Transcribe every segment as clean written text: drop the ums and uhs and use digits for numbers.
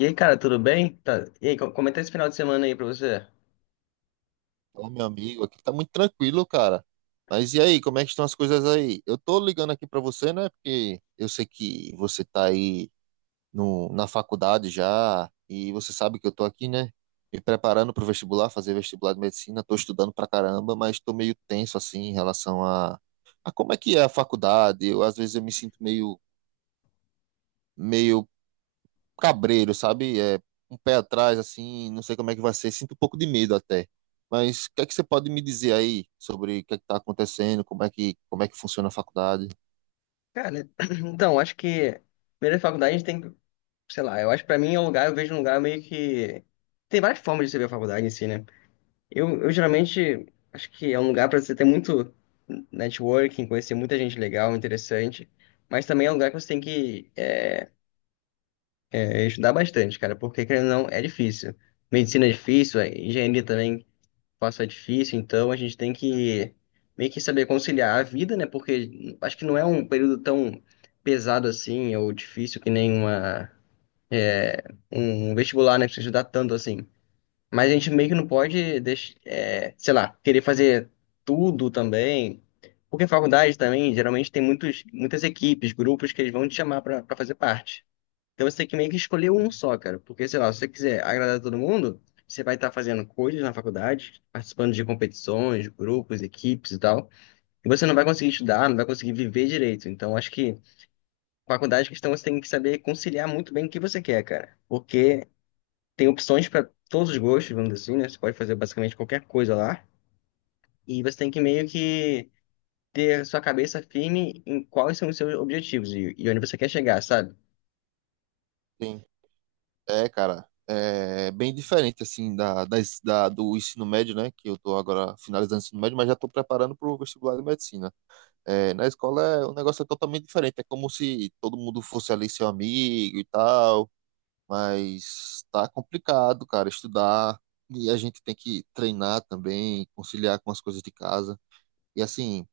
E aí, cara, tudo bem? Tá. E aí, como é que tá esse final de semana aí pra você? Ô, meu amigo, aqui tá muito tranquilo, cara. Mas e aí, como é que estão as coisas aí? Eu tô ligando aqui pra você, né? Porque eu sei que você tá aí no, na faculdade já, e você sabe que eu tô aqui, né? Me preparando pro vestibular, fazer vestibular de medicina. Tô estudando pra caramba, mas tô meio tenso, assim, em relação a como é que é a faculdade. Às vezes eu me sinto meio, meio cabreiro, sabe? Um pé atrás, assim, não sei como é que vai ser, sinto um pouco de medo até. Mas o que é que você pode me dizer aí sobre o que é que tá acontecendo, como é que funciona a faculdade? Cara, então, acho que primeiro a faculdade a gente tem que, sei lá, eu acho que pra mim é um lugar, eu vejo um lugar meio que. Tem várias formas de você ver a faculdade em si, né? Eu geralmente acho que é um lugar pra você ter muito networking, conhecer muita gente legal, interessante, mas também é um lugar que você tem estudar bastante, cara, porque querendo ou não, é difícil. Medicina é difícil, engenharia também. Fácil é difícil, então a gente tem que meio que saber conciliar a vida, né? Porque acho que não é um período tão pesado assim, ou difícil que nem é, um vestibular, né? Que você estudar tanto assim. Mas a gente meio que não pode, sei lá, querer fazer tudo também. Porque faculdade também, geralmente tem muitas equipes, grupos que eles vão te chamar para fazer parte. Então você tem que meio que escolher um Sim. só, cara. Porque, sei lá, se você quiser agradar todo mundo, você vai estar fazendo coisas na faculdade, participando de competições, grupos, equipes e tal. E você não vai conseguir estudar, não vai conseguir viver direito. Então, acho que faculdade e questão você tem que saber conciliar muito bem o que você quer, cara. Porque tem opções para todos os gostos, vamos dizer assim, né? Você pode fazer basicamente qualquer coisa lá. E você tem que meio que ter sua cabeça firme em quais são os seus objetivos e onde você quer chegar, sabe? Sim. É, cara, é bem diferente, assim, do ensino médio, né? Que eu tô agora finalizando o ensino médio, mas já tô preparando pro vestibular de medicina. É, na escola é, o negócio é totalmente diferente, é como se todo mundo fosse ali seu amigo e tal. Mas tá complicado, cara, estudar. E a gente tem que treinar também, conciliar com as coisas de casa. E assim,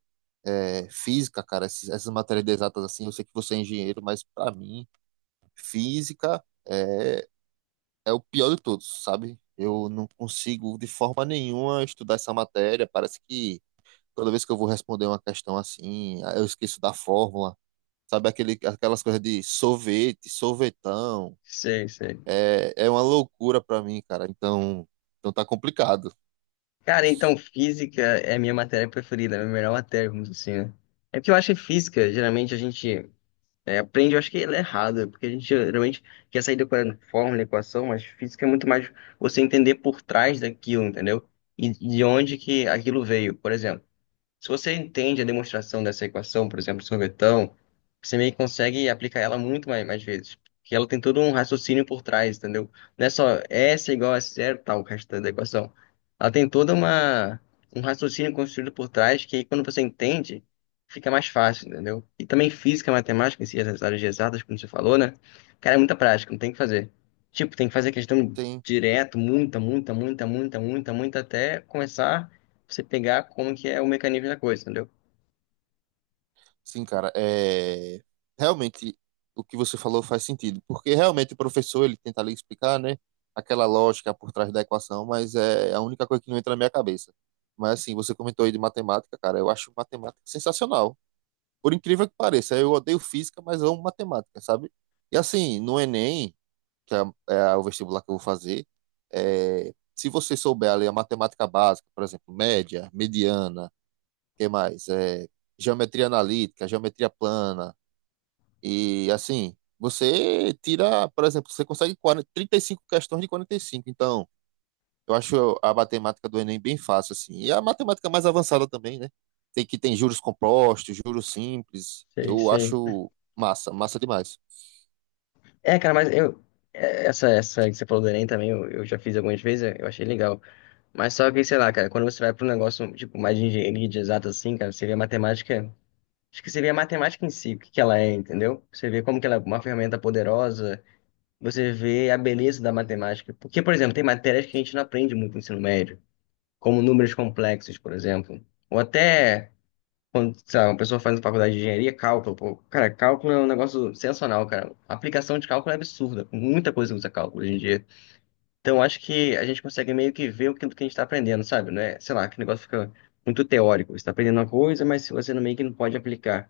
é, física, cara, essas matérias de exatas assim, eu sei que você é engenheiro, mas pra mim, física é, é o pior de todos, sabe? Eu não consigo de forma nenhuma estudar essa matéria. Parece que toda vez que eu vou responder uma questão assim, eu esqueço da fórmula. Sabe aquelas coisas de sorvete, sorvetão. Sei, sei. É, é uma loucura pra mim, cara. Então tá complicado. Cara, então física é a minha matéria preferida, é a minha melhor matéria, vamos dizer assim, né? É porque eu acho que física, geralmente a gente aprende, eu acho que ela é errada, porque a gente geralmente quer sair decorando fórmula, equação, mas física é muito mais você entender por trás daquilo, entendeu? E de onde que aquilo veio, por exemplo. Se você entende a demonstração dessa equação, por exemplo, sorvetão, você meio que consegue aplicar ela muito mais, mais vezes. Porque ela tem todo um raciocínio por trás, entendeu? Não é só S igual a zero, tal, o resto da equação. Ela tem toda uma um raciocínio construído por trás que aí, quando você entende, fica mais fácil, entendeu? E também física, matemática, em si, essas áreas de exatas, como você falou, né? Cara, é muita prática, não tem o que fazer. Tipo, tem que fazer questão Tem, direto, muita, muita, muita, muita, muita, muita, até começar você pegar como que é o mecanismo da coisa, entendeu? sim, cara. É, realmente o que você falou faz sentido, porque realmente o professor ele tenta ali explicar, né, aquela lógica por trás da equação, mas é a única coisa que não entra na minha cabeça. Mas assim, você comentou aí de matemática, cara. Eu acho matemática sensacional. Por incrível que pareça, eu odeio física, mas amo matemática, sabe? E assim, no Enem que é, é o vestibular que eu vou fazer, é, se você souber ali a matemática básica, por exemplo, média, mediana, que mais? É, geometria analítica, geometria plana, e assim, você tira, por exemplo, você consegue 40, 35 questões de 45. Então, eu acho a matemática do Enem bem fácil, assim. E a matemática mais avançada também, né? Tem que tem juros compostos, juros simples. Sei, Eu sei. acho massa, massa demais. É, cara, Essa, essa que você falou do Enem também, eu já fiz algumas vezes, eu achei legal. Mas só que, sei lá, cara, quando você vai para um negócio, tipo, mais de engenharia de exato assim, cara, você vê a matemática. Acho que você vê a matemática em si, o que que ela é, entendeu? Você vê como que ela é uma ferramenta poderosa, você vê a beleza da matemática. Porque, por exemplo, tem matérias que a gente não aprende muito no ensino médio, como números complexos, por exemplo. Ou até. Quando, sei lá, uma pessoa faz uma faculdade de engenharia, cálculo, pô, cara, cálculo é um negócio sensacional, cara. A aplicação de cálculo é absurda. Muita coisa usa cálculo hoje em dia. Então, acho que a gente consegue meio que ver o que, do que a gente está aprendendo, sabe? Não é, sei lá, que o negócio fica muito teórico. Você está aprendendo uma coisa, mas você meio que não pode aplicar.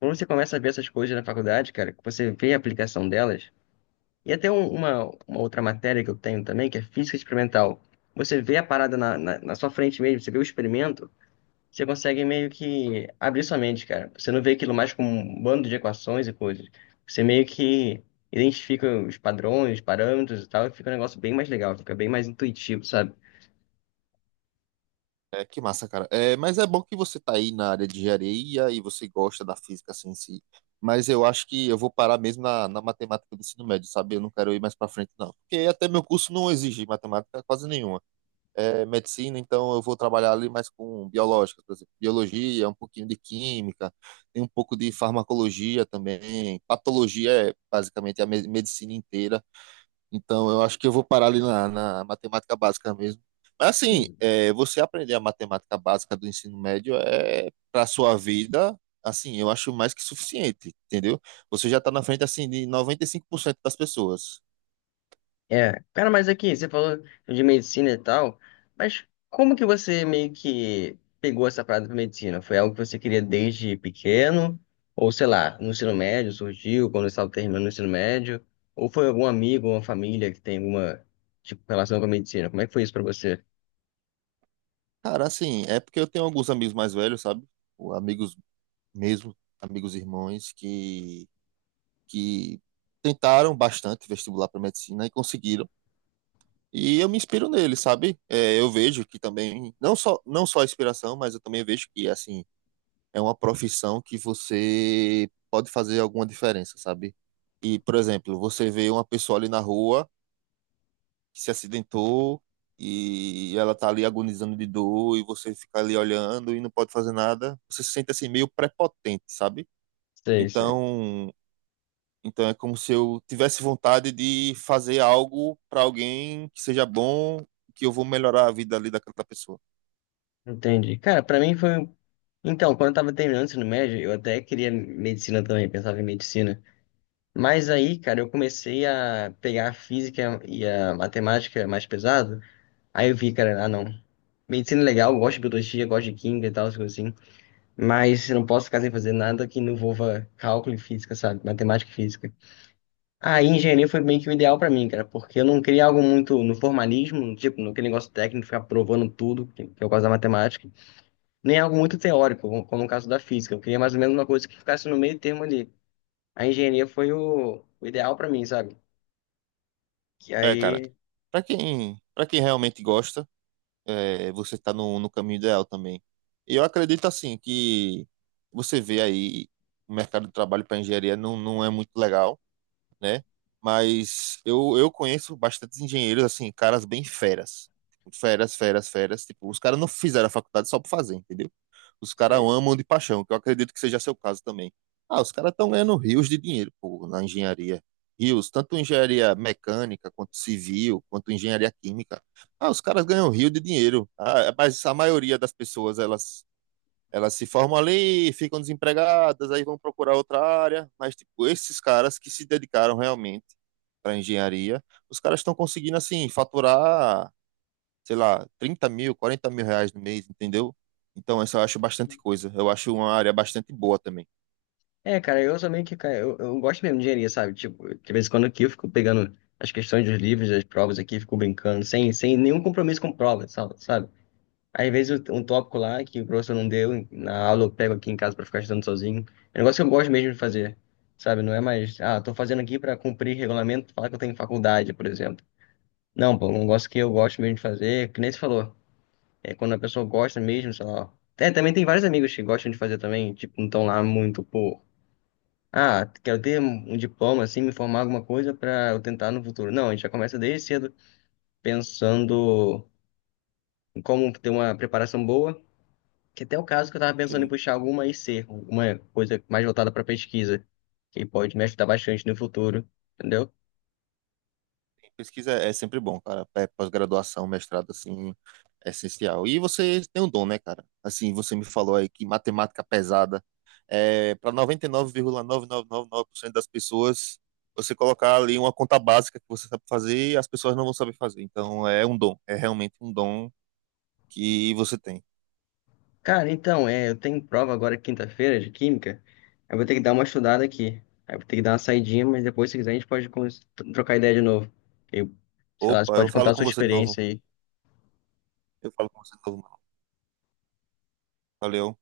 Quando você começa a ver essas coisas na faculdade, cara, que você vê a aplicação delas, e até uma outra matéria que eu tenho também, que é física experimental. Você vê a parada na sua frente mesmo, você vê o experimento, você consegue meio que abrir sua mente, cara. Você não vê aquilo mais como um bando de equações e coisas. Você meio que identifica os padrões, os parâmetros e tal, e fica um negócio bem mais legal, fica bem mais intuitivo, sabe? É, que massa, cara. É, mas é bom que você tá aí na área de engenharia e você gosta da física assim, em si. Mas eu acho que eu vou parar mesmo na, na matemática do ensino médio, sabe? Eu não quero ir mais pra frente, não. Porque até meu curso não exige matemática quase nenhuma. É medicina, então eu vou trabalhar ali mais com biológicas, por exemplo. Biologia, um pouquinho de química, tem um pouco de farmacologia também. Patologia é basicamente a medicina inteira. Então, eu acho que eu vou parar ali na, na matemática básica mesmo. Mas, assim, é, você aprender a matemática básica do ensino médio é para sua vida, assim, eu acho mais que suficiente, entendeu? Você já está na frente, assim, de 95% das pessoas. É, cara, mas aqui, você falou de medicina e tal, mas como que você meio que pegou essa parada pra medicina? Foi algo que você queria desde pequeno? Ou sei lá, no ensino médio surgiu, quando você estava terminando o ensino médio? Ou foi algum amigo, uma família que tem alguma, tipo, relação com a medicina? Como é que foi isso pra você? Cara, assim, é porque eu tenho alguns amigos mais velhos, sabe? Ou Amigos mesmo, amigos irmãos, que tentaram bastante vestibular para medicina e conseguiram. E eu me inspiro nele, sabe? É, eu vejo que também, não só a inspiração, mas eu também vejo que, assim, é uma profissão que você pode fazer alguma diferença, sabe? E, por exemplo, você vê uma pessoa ali na rua que se acidentou e ela tá ali agonizando de dor e você fica ali olhando e não pode fazer nada, você se sente assim meio prepotente, sabe? Sei, sei. Então, então é como se eu tivesse vontade de fazer algo para alguém que seja bom, que eu vou melhorar a vida ali daquela pessoa. Entendi. Cara, pra mim foi. Então, quando eu tava terminando o ensino médio, eu até queria medicina também, pensava em medicina. Mas aí, cara, eu comecei a pegar a física e a matemática mais pesado. Aí eu vi, cara, ah, não. Medicina é legal, eu gosto de biologia, gosto de química e tal, essas coisas assim. Mas eu não posso ficar sem fazer nada que não envolva cálculo e física, sabe? Matemática e física. Aí engenharia foi meio que o ideal pra mim, cara, porque eu não queria algo muito no formalismo, tipo, naquele negócio técnico, ficar provando tudo, que é o caso da matemática, nem algo muito teórico, como no caso da física. Eu queria mais ou menos uma coisa que ficasse no meio termo ali. A engenharia foi o ideal pra mim, sabe? Que É, cara, aí. Para quem realmente gosta, é, você tá no, no caminho ideal também. E eu acredito assim que você vê aí o mercado de trabalho para engenharia não, não é muito legal, né? Mas eu conheço bastantes engenheiros assim, caras bem feras. Tipo, Feras, feras, feras, tipo, os caras não fizeram a faculdade só por fazer, entendeu? Os caras Sei. amam de paixão, que eu acredito que seja seu caso também. Ah, os caras estão ganhando rios de dinheiro, pô, na engenharia. Rios, tanto engenharia mecânica, quanto civil, quanto engenharia química. Ah, os caras ganham rio de dinheiro. Ah, mas a maioria das pessoas, elas se formam ali, ficam desempregadas, aí vão procurar outra área. Mas, tipo, esses caras que se dedicaram realmente para engenharia, os caras estão conseguindo, assim, faturar sei lá, 30.000, 40.000 reais no mês, entendeu? Então, essa eu acho bastante coisa. Eu acho uma área bastante boa também. É, cara, eu sou meio que. Cara, eu gosto mesmo de engenharia, sabe? Tipo, de vez em quando aqui eu fico pegando as questões dos livros, das provas aqui, fico brincando, sem nenhum compromisso com prova, sabe? Às vezes um tópico lá que o professor não deu na aula, eu pego aqui em casa pra ficar estudando sozinho. É um negócio que eu gosto mesmo de fazer, sabe? Não é mais, ah, tô fazendo aqui pra cumprir regulamento, falar que eu tenho faculdade, por exemplo. Não, pô, é um negócio que eu gosto mesmo de fazer, que nem você falou. É quando a pessoa gosta mesmo, sei lá. É, também tem vários amigos que gostam de fazer também, tipo, não estão lá muito por. Ah, quero ter um diploma, assim, me formar alguma coisa para eu tentar no futuro. Não, a gente já começa desde cedo pensando em como ter uma preparação boa, que até é o caso que eu estava pensando em Tem- puxar alguma IC, alguma coisa mais voltada para pesquisa, que pode me ajudar bastante no futuro, entendeu? tem Pesquisa é sempre bom, cara. É pós-graduação, mestrado, assim, é essencial. E você tem um dom, né, cara? Assim, você me falou aí que matemática pesada é para 99,9999% das pessoas, você colocar ali uma conta básica que você sabe fazer e as pessoas não vão saber fazer. Então, é um dom. É realmente um dom que você tem. Cara, então, é, eu tenho prova agora quinta-feira de química. Eu vou ter que dar uma estudada aqui. Aí eu vou ter que dar uma saidinha, mas depois, se quiser, a gente pode trocar ideia de novo. Eu, sei lá, você Opa, eu pode contar falo a sua com você de novo. experiência aí. Eu falo com você de novo, mano. Valeu.